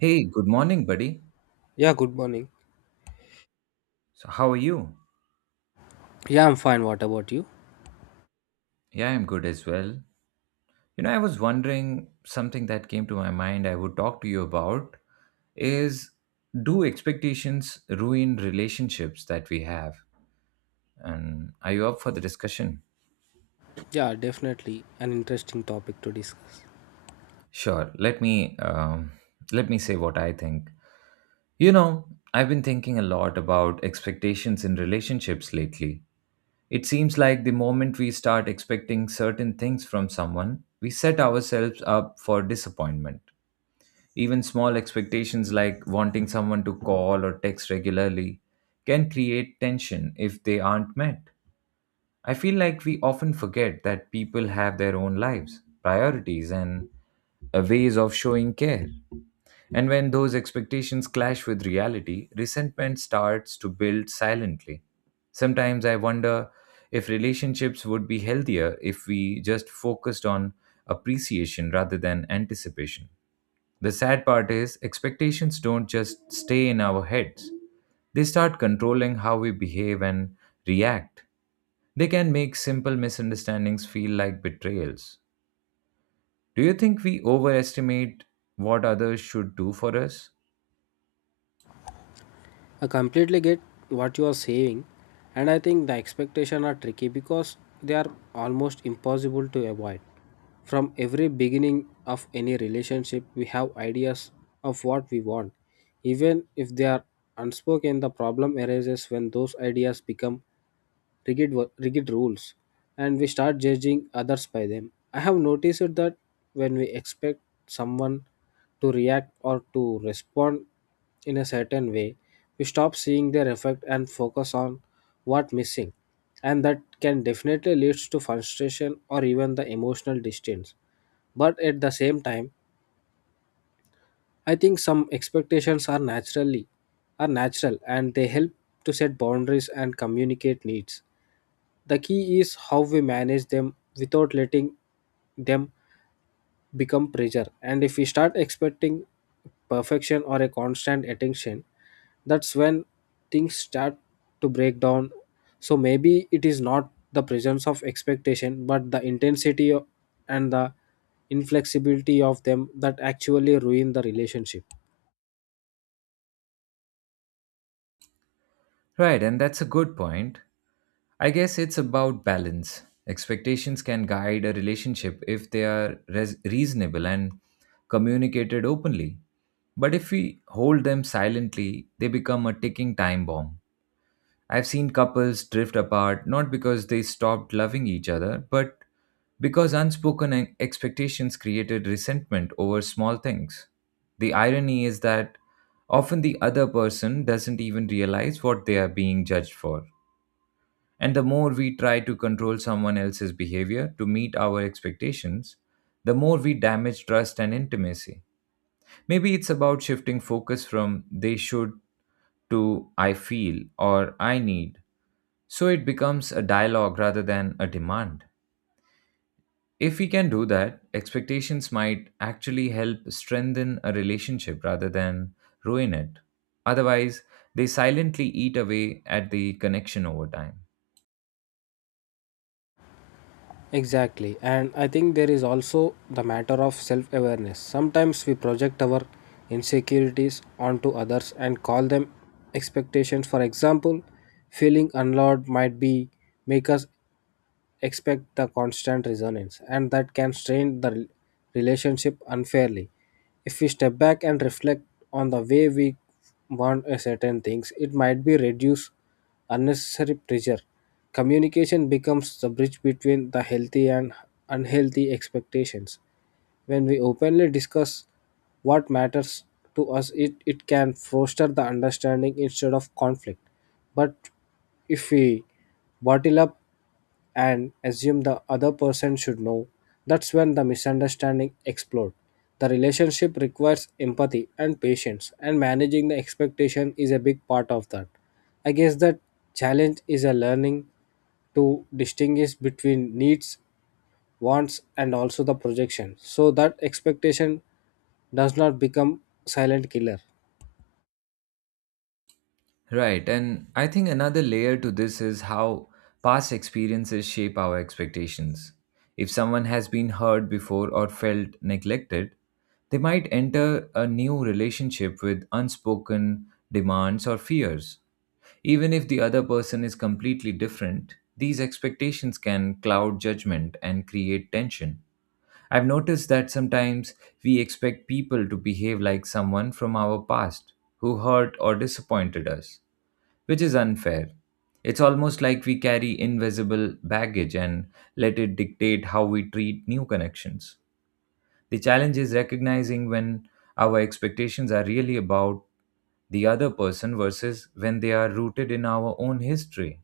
Hey, good morning, buddy. Yeah, good morning. So, how are you? Yeah, I'm fine. What about you? Yeah, I'm good as well. You know, I was wondering something that came to my mind I would talk to you about is do expectations ruin relationships that we have? And are you up for the discussion? Yeah, definitely an interesting topic to discuss. Sure. Let me say what I think. You know, I've been thinking a lot about expectations in relationships lately. It seems like the moment we start expecting certain things from someone, we set ourselves up for disappointment. Even small expectations like wanting someone to call or text regularly can create tension if they aren't met. I feel like we often forget that people have their own lives, priorities, and ways of showing care. And when those expectations clash with reality, resentment starts to build silently. Sometimes I wonder if relationships would be healthier if we just focused on appreciation rather than anticipation. The sad part is, expectations don't just stay in our heads, they start controlling how we behave and react. They can make simple misunderstandings feel like betrayals. Do you think we overestimate what others should do for us? I completely get what you are saying, and I think the expectations are tricky because they are almost impossible to avoid. From every beginning of any relationship, we have ideas of what we want. Even if they are unspoken, the problem arises when those ideas become rigid rules, and we start judging others by them. I have noticed that when we expect someone to react or to respond in a certain way, we stop seeing their effect and focus on what missing, and that can definitely leads to frustration or even the emotional distance. But at the same time, I think some expectations are natural and they help to set boundaries and communicate needs. The key is how we manage them without letting them become pressure. And if we start expecting perfection or a constant attention, that's when things start to break down. So maybe it is not the presence of expectation, but the and the inflexibility of them that actually ruin the relationship. Right, and that's a good point. I guess it's about balance. Expectations can guide a relationship if they are reasonable and communicated openly. But if we hold them silently, they become a ticking time bomb. I've seen couples drift apart not because they stopped loving each other, but because unspoken expectations created resentment over small things. The irony is that often the other person doesn't even realize what they are being judged for. And the more we try to control someone else's behavior to meet our expectations, the more we damage trust and intimacy. Maybe it's about shifting focus from they should to I feel or I need so it becomes a dialogue rather than a demand. If we can do that, expectations might actually help strengthen a relationship rather than ruin it. Otherwise, they silently eat away at the connection over time. Exactly. And I think there is also the matter of self awareness. Sometimes we project our insecurities onto others and call them expectations. For example, feeling unloved might be make us expect the constant resonance, and that can strain the relationship unfairly. If we step back and reflect on the way we want a certain things, it might be reduce unnecessary pressure. Communication becomes the bridge between the healthy and unhealthy expectations. When we openly discuss what matters to us, it can foster the understanding instead of conflict. But if we bottle up and assume the other person should know. That's when the misunderstanding explodes. The relationship requires empathy and patience, and managing the expectation is a big part of that. I guess that challenge is a learning to distinguish between needs, wants, and also the projection, so that expectation does not become silent killer. Right. And I think another layer to this is how past experiences shape our expectations. If someone has been hurt before or felt neglected, they might enter a new relationship with unspoken demands or fears. Even if the other person is completely different, these expectations can cloud judgment and create tension. I've noticed that sometimes we expect people to behave like someone from our past who hurt or disappointed us, which is unfair. It's almost like we carry invisible baggage and let it dictate how we treat new connections. The challenge is recognizing when our expectations are really about the other person versus when they are rooted in our own history.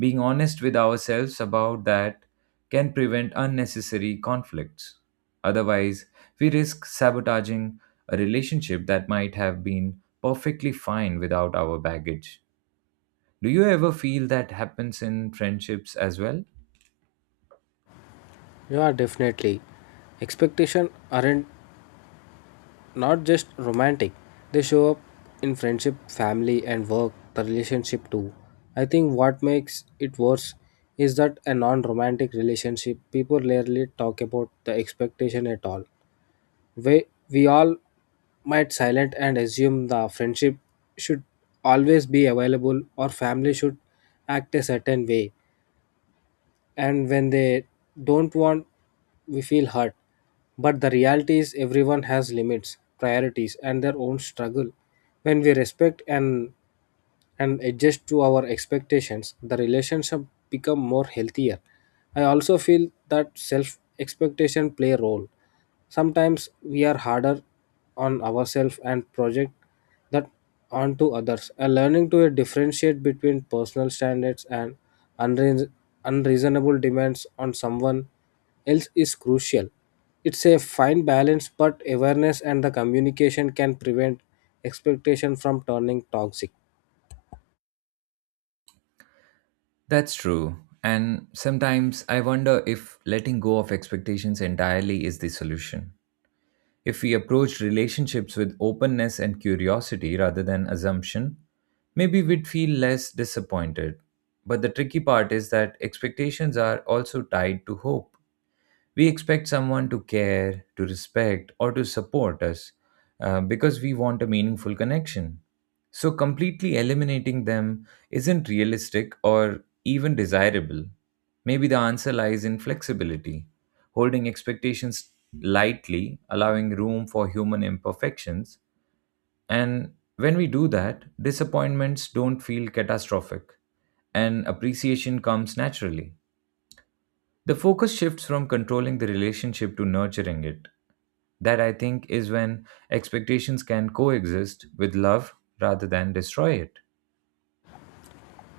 Being honest with ourselves about that can prevent unnecessary conflicts. Otherwise, we risk sabotaging a relationship that might have been perfectly fine without our baggage. Do you ever feel that happens in friendships as well? Yeah, definitely. Expectation aren't not just romantic, they show up in friendship, family, and work the relationship too. I think what makes it worse is that a non-romantic relationship people rarely talk about the expectation at all. We, we all might silent and assume the friendship should always be available, or family should act a certain way, and when they don't want, we feel hurt. But the reality is everyone has limits, priorities, and their own struggle. When we respect and adjust to our expectations, the relationship become more healthier. I also feel that self expectation play a role. Sometimes we are harder on ourselves and project that onto others. And learning to differentiate between personal standards and unreas- unreasonable demands on someone else is crucial. It's a fine balance, but awareness and the communication can prevent expectation from turning toxic. That's true. And sometimes I wonder if letting go of expectations entirely is the solution. If we approach relationships with openness and curiosity rather than assumption, maybe we'd feel less disappointed. But the tricky part is that expectations are also tied to hope. We expect someone to care, to respect, or to support us because we want a meaningful connection. So, completely eliminating them isn't realistic or even desirable. Maybe the answer lies in flexibility, holding expectations lightly, allowing room for human imperfections. And when we do that, disappointments don't feel catastrophic and appreciation comes naturally. The focus shifts from controlling the relationship to nurturing it. That, I think, is when expectations can coexist with love rather than destroy it.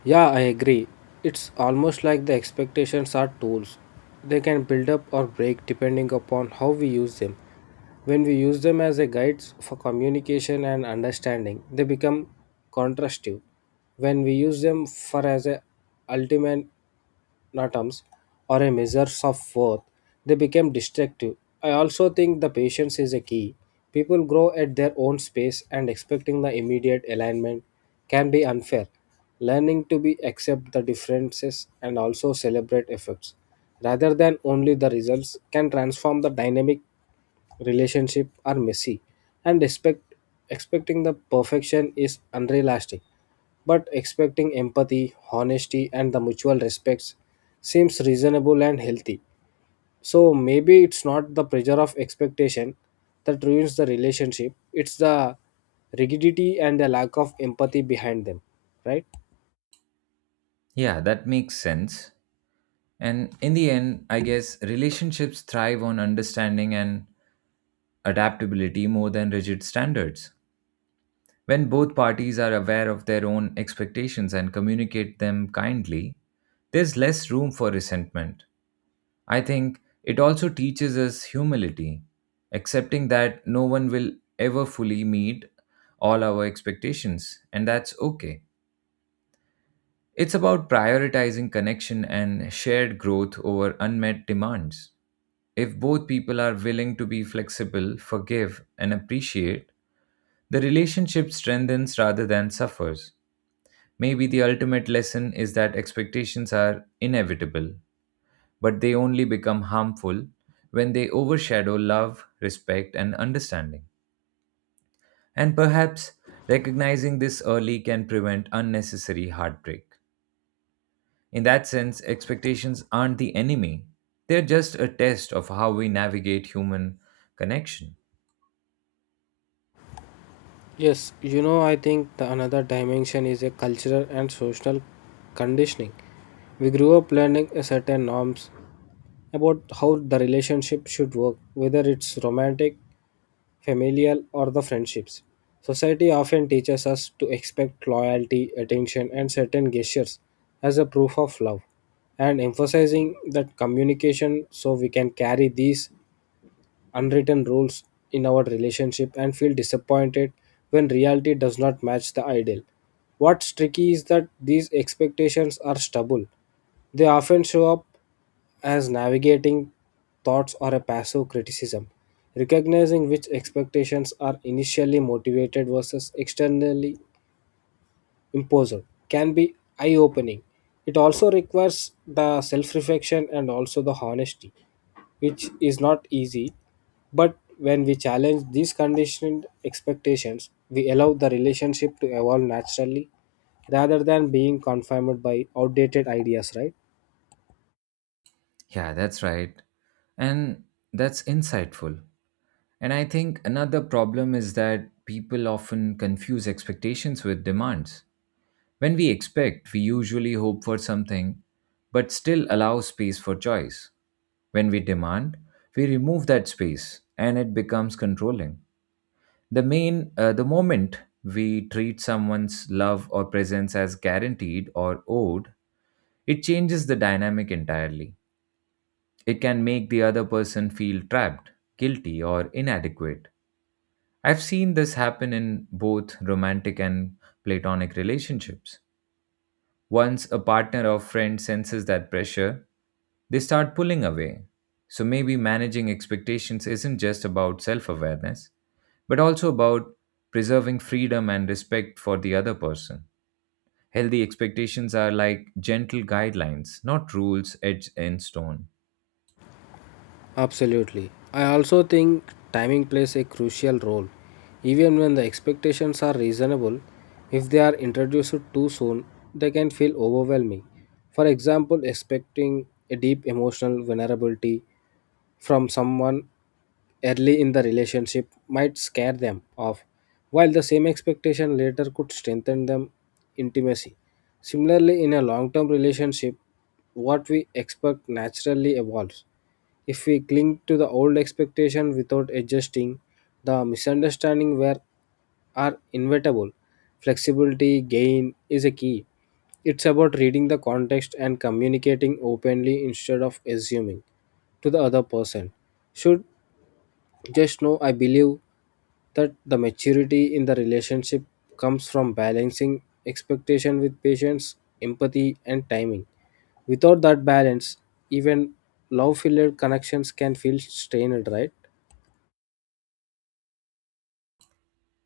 Yeah, I agree. It's almost like the expectations are tools. They can build up or break depending upon how we use them. When we use them as a guides for communication and understanding, they become contrastive. When we use them for as a ultimate atoms or a measures of worth, they become destructive. I also think the patience is a key. People grow at their own pace, and expecting the immediate alignment can be unfair. Learning to be accept the differences and also celebrate efforts rather than only the results can transform the dynamic. Relationship are messy, and expecting the perfection is unrealistic, but expecting empathy, honesty, and the mutual respects seems reasonable and healthy. So maybe it's not the pressure of expectation that ruins the relationship, it's the rigidity and the lack of empathy behind them, right? Yeah, that makes sense. And in the end, I guess relationships thrive on understanding and adaptability more than rigid standards. When both parties are aware of their own expectations and communicate them kindly, there's less room for resentment. I think it also teaches us humility, accepting that no one will ever fully meet all our expectations, and that's okay. It's about prioritizing connection and shared growth over unmet demands. If both people are willing to be flexible, forgive, and appreciate, the relationship strengthens rather than suffers. Maybe the ultimate lesson is that expectations are inevitable but they only become harmful when they overshadow love, respect, and understanding. And perhaps recognizing this early can prevent unnecessary heartbreak. In that sense, expectations aren't the enemy, they're just a test of how we navigate human connection. Yes, you know, I think the another dimension is a cultural and social conditioning. We grew up learning a certain norms about how the relationship should work, whether it's romantic, familial, or the friendships. Society often teaches us to expect loyalty, attention, and certain gestures as a proof of love, and emphasizing that communication so we can carry these unwritten rules in our relationship and feel disappointed when reality does not match the ideal. What's tricky is that these expectations are stubble. They often show up as navigating thoughts or a passive criticism. Recognizing which expectations are initially motivated versus externally imposed can be eye opening. It also requires the self reflection and also the honesty, which is not easy, but when we challenge these conditioned expectations, we allow the relationship to evolve naturally rather than being confined by outdated ideas, right? Yeah, that's right. And that's insightful. And I think another problem is that people often confuse expectations with demands. When we expect, we usually hope for something, but still allow space for choice. When we demand, we remove that space and it becomes controlling. The moment we treat someone's love or presence as guaranteed or owed, it changes the dynamic entirely. It can make the other person feel trapped, guilty, or inadequate. I've seen this happen in both romantic and platonic relationships. Once a partner or friend senses that pressure, they start pulling away. So maybe managing expectations isn't just about self awareness, but also about preserving freedom and respect for the other person. Healthy expectations are like gentle guidelines, not rules etched in stone. Absolutely. I also think timing plays a crucial role. Even when the expectations are reasonable, if they are introduced too soon, they can feel overwhelming. For example, expecting a deep emotional vulnerability from someone early in the relationship might scare them off, while the same expectation later could strengthen them intimacy. Similarly, in a long term relationship, what we expect naturally evolves. If we cling to the old expectation without adjusting, the misunderstanding where are inevitable. Flexibility gain is a key. It's about reading the context and communicating openly instead of assuming to the other person. Should just know. I believe that the maturity in the relationship comes from balancing expectation with patience, empathy, and timing. Without that balance, even love filled connections can feel strained, right?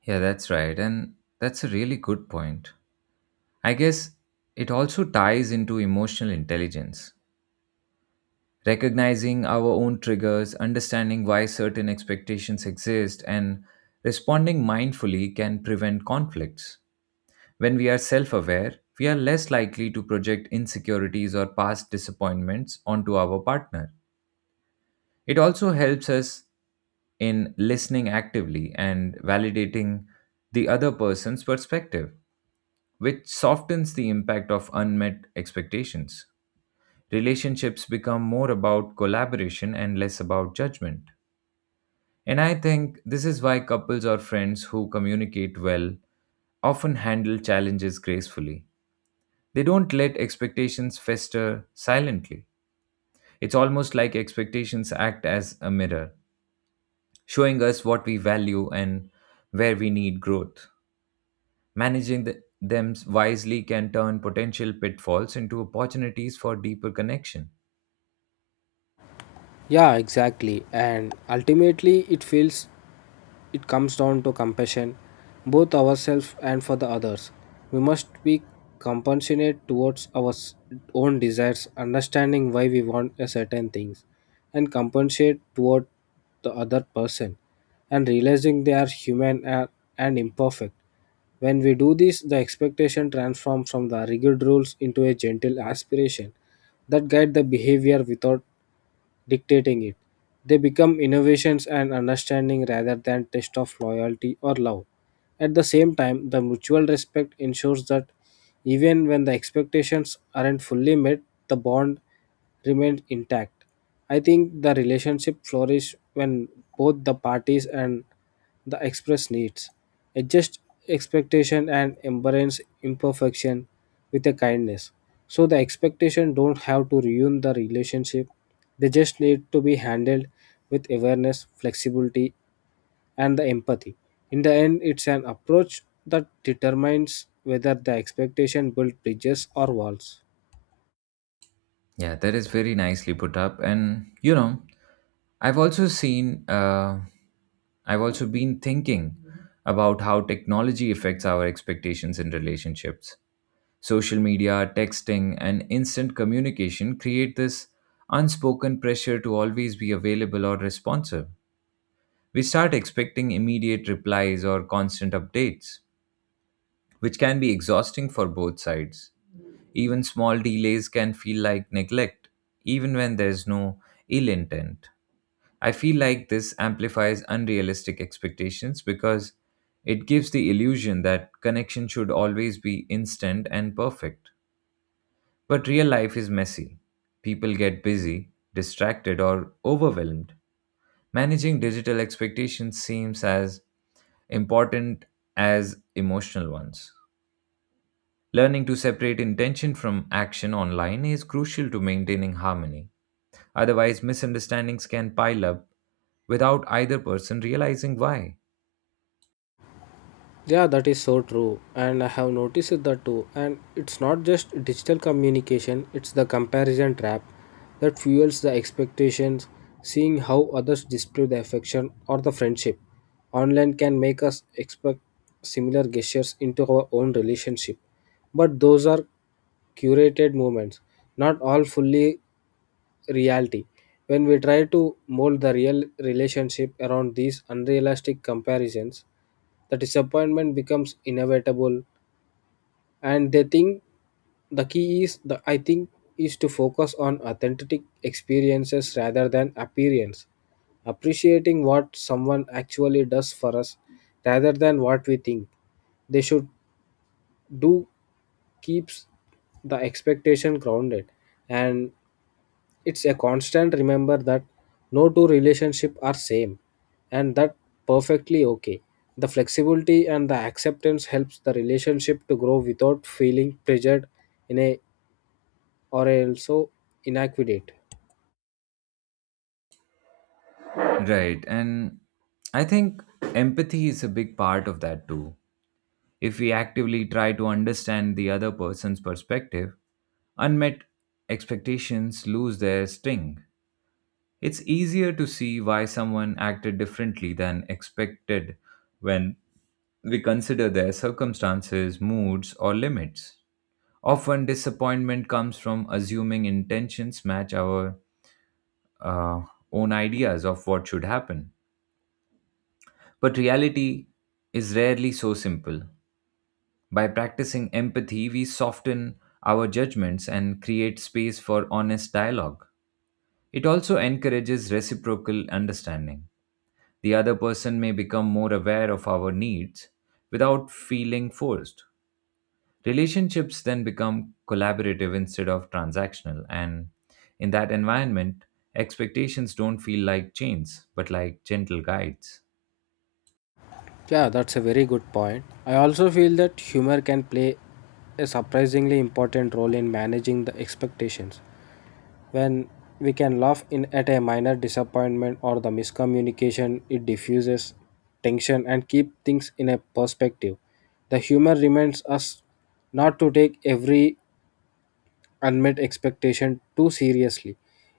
Yeah, that's right. And that's a really good point. I guess it also ties into emotional intelligence. Recognizing our own triggers, understanding why certain expectations exist, and responding mindfully can prevent conflicts. When we are self aware, we are less likely to project insecurities or past disappointments onto our partner. It also helps us in listening actively and validating the other person's perspective, which softens the impact of unmet expectations. Relationships become more about collaboration and less about judgment. And I think this is why couples or friends who communicate well often handle challenges gracefully. They don't let expectations fester silently. It's almost like expectations act as a mirror, showing us what we value and where we need growth. Managing them wisely can turn potential pitfalls into opportunities for deeper connection. Yeah, exactly. And ultimately, it comes down to compassion, both ourselves and for the others. We must be compassionate towards our own desires, understanding why we want a certain things, and compensate toward the other person, and realizing they are human and imperfect. When we do this, the expectation transforms from the rigid rules into a gentle aspiration that guide the behavior without dictating it. They become innovations and understanding rather than test of loyalty or love. At the same time, the mutual respect ensures that even when the expectations aren't fully met, the bond remains intact. I think the relationship flourishes when both the parties and the express needs. Adjust expectation and embrace imperfection with a kindness. So the expectation don't have to ruin the relationship. They just need to be handled with awareness, flexibility, and the empathy. In the end, it's an approach that determines whether the expectation builds bridges or walls. Yeah, that is very nicely put up. And, you know, I've also seen, uh, I've also been thinking about how technology affects our expectations in relationships. Social media, texting, and instant communication create this unspoken pressure to always be available or responsive. We start expecting immediate replies or constant updates, which can be exhausting for both sides. Even small delays can feel like neglect, even when there's no ill intent. I feel like this amplifies unrealistic expectations because it gives the illusion that connection should always be instant and perfect. But real life is messy. People get busy, distracted, or overwhelmed. Managing digital expectations seems as important as emotional ones. Learning to separate intention from action online is crucial to maintaining harmony. Otherwise, misunderstandings can pile up without either person realizing why. Yeah, that is so true, and I have noticed it that too. And it's not just digital communication, it's the comparison trap that fuels the expectations, seeing how others display the affection or the friendship. Online can make us expect similar gestures into our own relationship, but those are curated moments, not all fully reality. When we try to mold the real relationship around these unrealistic comparisons, the disappointment becomes inevitable. And they think the key is the I think is to focus on authentic experiences rather than appearance. Appreciating what someone actually does for us rather than what we think they should do keeps the expectation grounded, and it's a constant remember that no two relationships are same, and that perfectly okay. The flexibility and the acceptance helps the relationship to grow without feeling pressured in a or also inadequate. Right. And I think empathy is a big part of that too. If we actively try to understand the other person's perspective, unmet expectations lose their sting. It's easier to see why someone acted differently than expected when we consider their circumstances, moods, or limits. Often, disappointment comes from assuming intentions match our uh, own ideas of what should happen. But reality is rarely so simple. By practicing empathy, we soften our judgments and create space for honest dialogue. It also encourages reciprocal understanding. The other person may become more aware of our needs without feeling forced. Relationships then become collaborative instead of transactional, and in that environment, expectations don't feel like chains but like gentle guides. Yeah, that's a very good point. I also feel that humor can play a surprisingly important role in managing the expectations. When we can laugh in at a minor disappointment or the miscommunication, it diffuses tension and keep things in a perspective. The humor reminds us not to take every unmet expectation too seriously.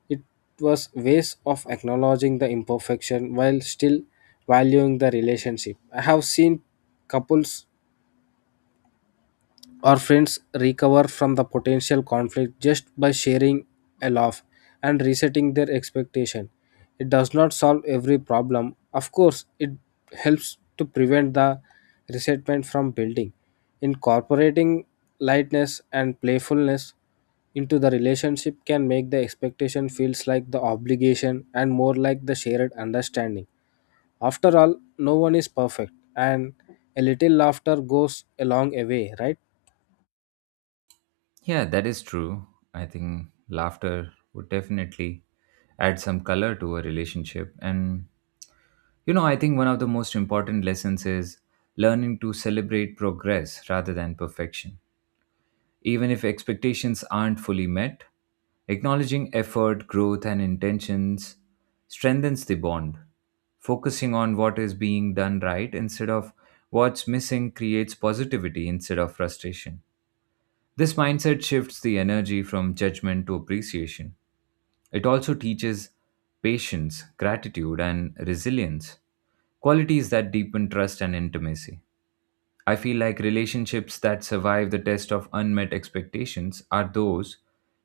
It was ways of acknowledging the imperfection while still valuing the relationship. I have seen couples our friends recover from the potential conflict just by sharing a laugh and resetting their expectation. It does not solve every problem. Of course, it helps to prevent the resentment from building. Incorporating lightness and playfulness into the relationship can make the expectation feels like the obligation and more like the shared understanding. After all, no one is perfect and a little laughter goes a long way, right? Yeah, that is true. I think laughter would definitely add some color to a relationship. And, you know, I think one of the most important lessons is learning to celebrate progress rather than perfection. Even if expectations aren't fully met, acknowledging effort, growth, and intentions strengthens the bond. Focusing on what is being done right instead of what's missing creates positivity instead of frustration. This mindset shifts the energy from judgment to appreciation. It also teaches patience, gratitude, and resilience, qualities that deepen trust and intimacy. I feel like relationships that survive the test of unmet expectations are those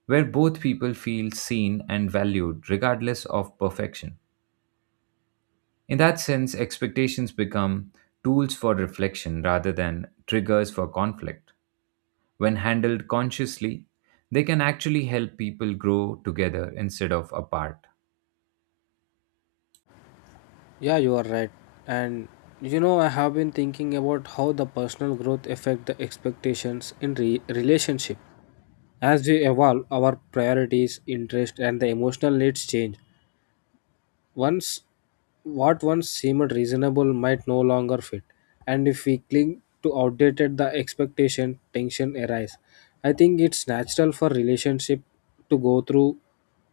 where both people feel seen and valued regardless of perfection. In that sense, expectations become tools for reflection rather than triggers for conflict. When handled consciously, they can actually help people grow together instead of apart. Yeah, you are right. And you know, I have been thinking about how the personal growth affect the expectations in relationship. As we evolve, our priorities, interest, and the emotional needs change. Once what once seemed reasonable might no longer fit, and if we cling to outdated the expectation, tension arise. I think it's natural for relationship to go through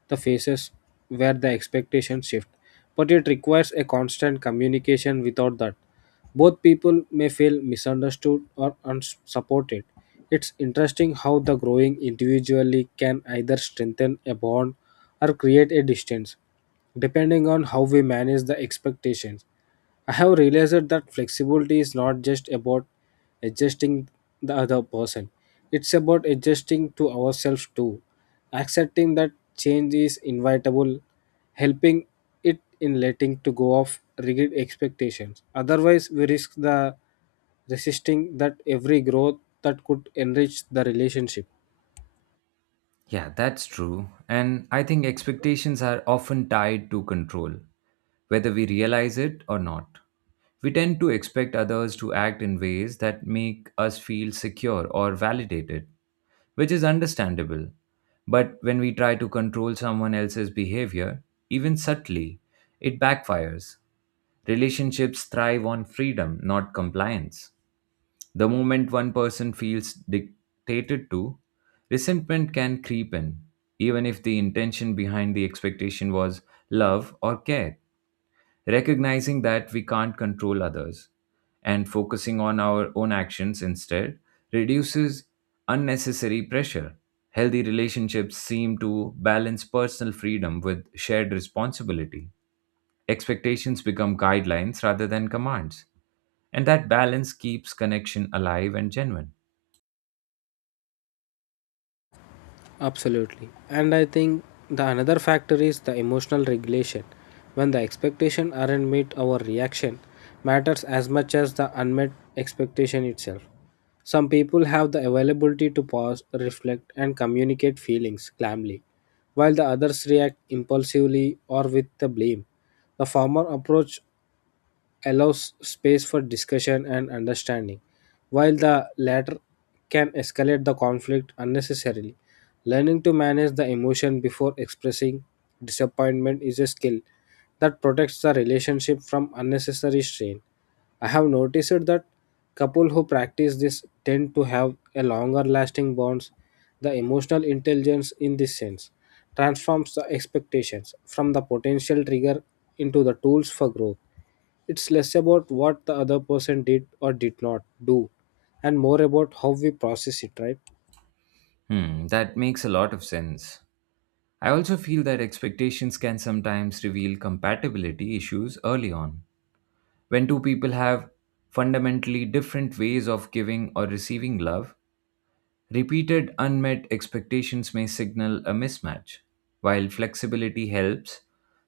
the phases where the expectations shift, but it requires a constant communication without that. Both people may feel misunderstood or unsupported. It's interesting how the growing individually can either strengthen a bond or create a distance depending on how we manage the expectations. I have realized that flexibility is not just about adjusting the other person, it's about adjusting to ourselves too. Accepting that change is inevitable, helping it in letting to go of rigid expectations. Otherwise, we risk the resisting that every growth that could enrich the relationship. Yeah, that's true. And I think expectations are often tied to control, whether we realize it or not. We tend to expect others to act in ways that make us feel secure or validated, which is understandable. But when we try to control someone else's behavior, even subtly, it backfires. Relationships thrive on freedom, not compliance. The moment one person feels dictated to, resentment can creep in, even if the intention behind the expectation was love or care. Recognizing that we can't control others and focusing on our own actions instead reduces unnecessary pressure. Healthy relationships seem to balance personal freedom with shared responsibility. Expectations become guidelines rather than commands, and that balance keeps connection alive and genuine. Absolutely. And I think the another factor is the emotional regulation. When the expectation aren't met, our reaction matters as much as the unmet expectation itself. Some people have the availability to pause, reflect, and communicate feelings calmly, while the others react impulsively or with the blame. The former approach allows space for discussion and understanding, while the latter can escalate the conflict unnecessarily. Learning to manage the emotion before expressing disappointment is a skill that protects the relationship from unnecessary strain. I have noticed that couples who practice this tend to have a longer lasting bonds. The emotional intelligence in this sense transforms the expectations from the potential trigger into the tools for growth. It's less about what the other person did or did not do and more about how we process it, right? Hmm, that makes a lot of sense. I also feel that expectations can sometimes reveal compatibility issues early on. When two people have fundamentally different ways of giving or receiving love, repeated unmet expectations may signal a mismatch. While flexibility helps,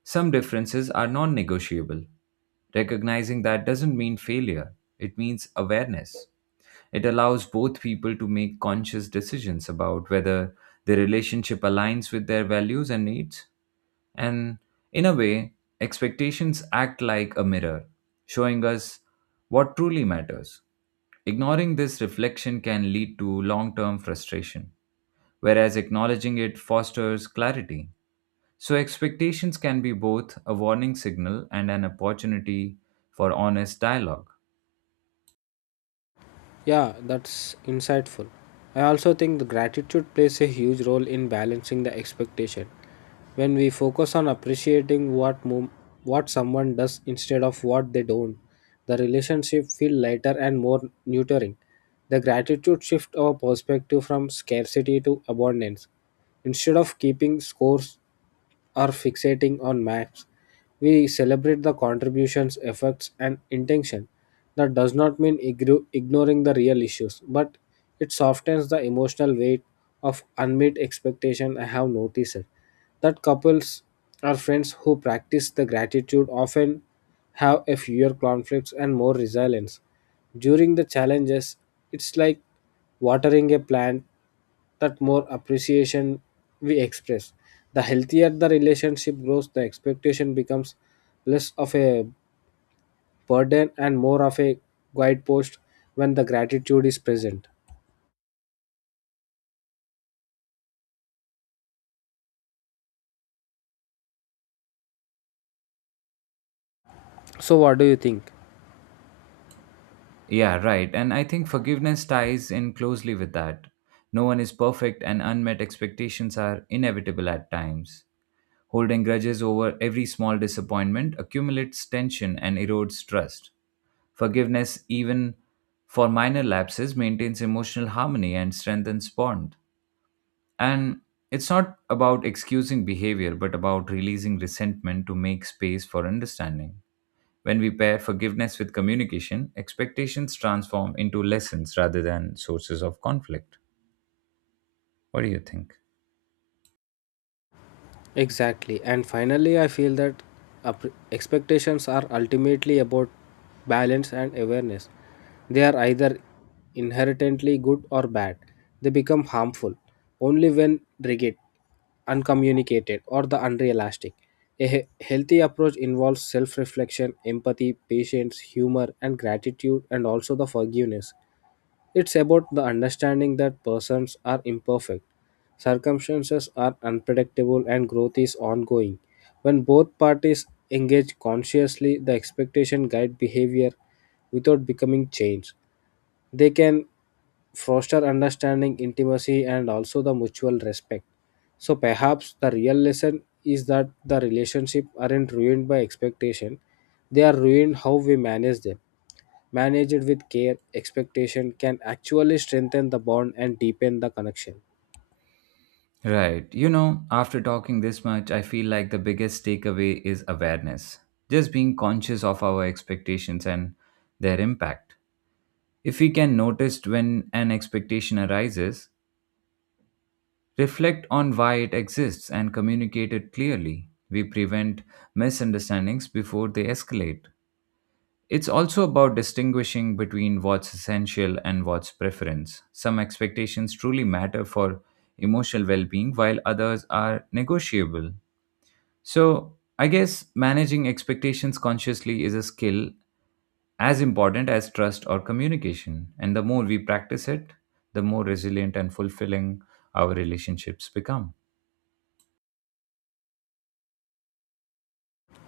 some differences are non negotiable. Recognizing that doesn't mean failure, it means awareness. It allows both people to make conscious decisions about whether the relationship aligns with their values and needs. And in a way, expectations act like a mirror, showing us what truly matters. Ignoring this reflection can lead to long term frustration, whereas acknowledging it fosters clarity. So, expectations can be both a warning signal and an opportunity for honest dialogue. Yeah, that's insightful. I also think the gratitude plays a huge role in balancing the expectation. When we focus on appreciating what someone does instead of what they don't, the relationship feel lighter and more nurturing. The gratitude shift our perspective from scarcity to abundance. Instead of keeping scores or fixating on maps. We celebrate the contributions, effects, and intention. That does not mean ignoring the real issues, but it softens the emotional weight of unmet expectation. I have noticed that couples or friends who practice the gratitude often have a fewer conflicts and more resilience. During the challenges, it's like watering a plant that more appreciation we express. The healthier the relationship grows, the expectation becomes less of a burden and more of a guidepost when the gratitude is present. So, what do you think? Yeah, right. And I think forgiveness ties in closely with that. No one is perfect, and unmet expectations are inevitable at times. Holding grudges over every small disappointment accumulates tension and erodes trust. Forgiveness, even for minor lapses, maintains emotional harmony and strengthens bond. And it's not about excusing behavior, but about releasing resentment to make space for understanding. When we pair forgiveness with communication, expectations transform into lessons rather than sources of conflict. What do you think? Exactly. And finally, I feel that expectations are ultimately about balance and awareness. They are either inherently good or bad. They become harmful only when rigid, uncommunicated, or the unrealistic. A healthy approach involves self reflection, empathy, patience, humor, and gratitude, and also the forgiveness. It's about the understanding that persons are imperfect, circumstances are unpredictable, and growth is ongoing. When both parties engage consciously, the expectation guide behavior without becoming chains. They can foster understanding, intimacy, and also the mutual respect. So perhaps the real lesson is that the relationship aren't ruined by expectation; they are ruined how we manage them managed with care, expectation can actually strengthen the bond and deepen the connection. Right. You know, after talking this much, I feel like the biggest takeaway is awareness. Just being conscious of our expectations and their impact. If we can notice when an expectation arises, reflect on why it exists and communicate it clearly, we prevent misunderstandings before they escalate. It's also about distinguishing between what's essential and what's preference. Some expectations truly matter for emotional well being, while others are negotiable. So, I guess managing expectations consciously is a skill as important as trust or communication. And the more we practice it, the more resilient and fulfilling our relationships become.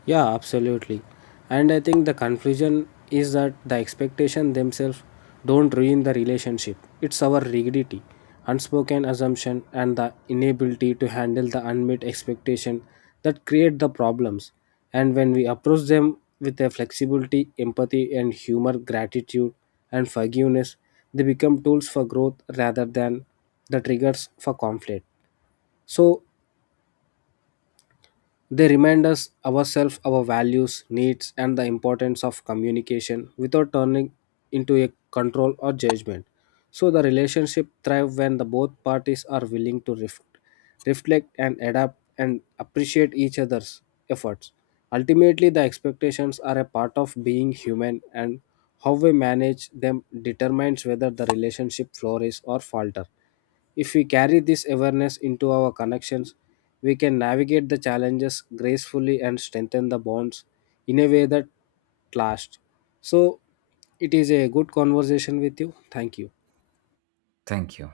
Yeah, absolutely. And I think the confusion is that the expectation themselves don't ruin the relationship. It's our rigidity, unspoken assumption, and the inability to handle the unmet expectation that create the problems. And when we approach them with a flexibility, empathy, and humor, gratitude, and forgiveness, they become tools for growth rather than the triggers for conflict. So they remind us ourselves, our values, needs, and the importance of communication without turning into a control or judgment. So the relationship thrive when the both parties are willing to reflect and adapt and appreciate each other's efforts. Ultimately, the expectations are a part of being human, and how we manage them determines whether the relationship flourishes or falter. If we carry this awareness into our connections, we can navigate the challenges gracefully and strengthen the bonds in a way that lasts. So, it is a good conversation with you. Thank you. Thank you.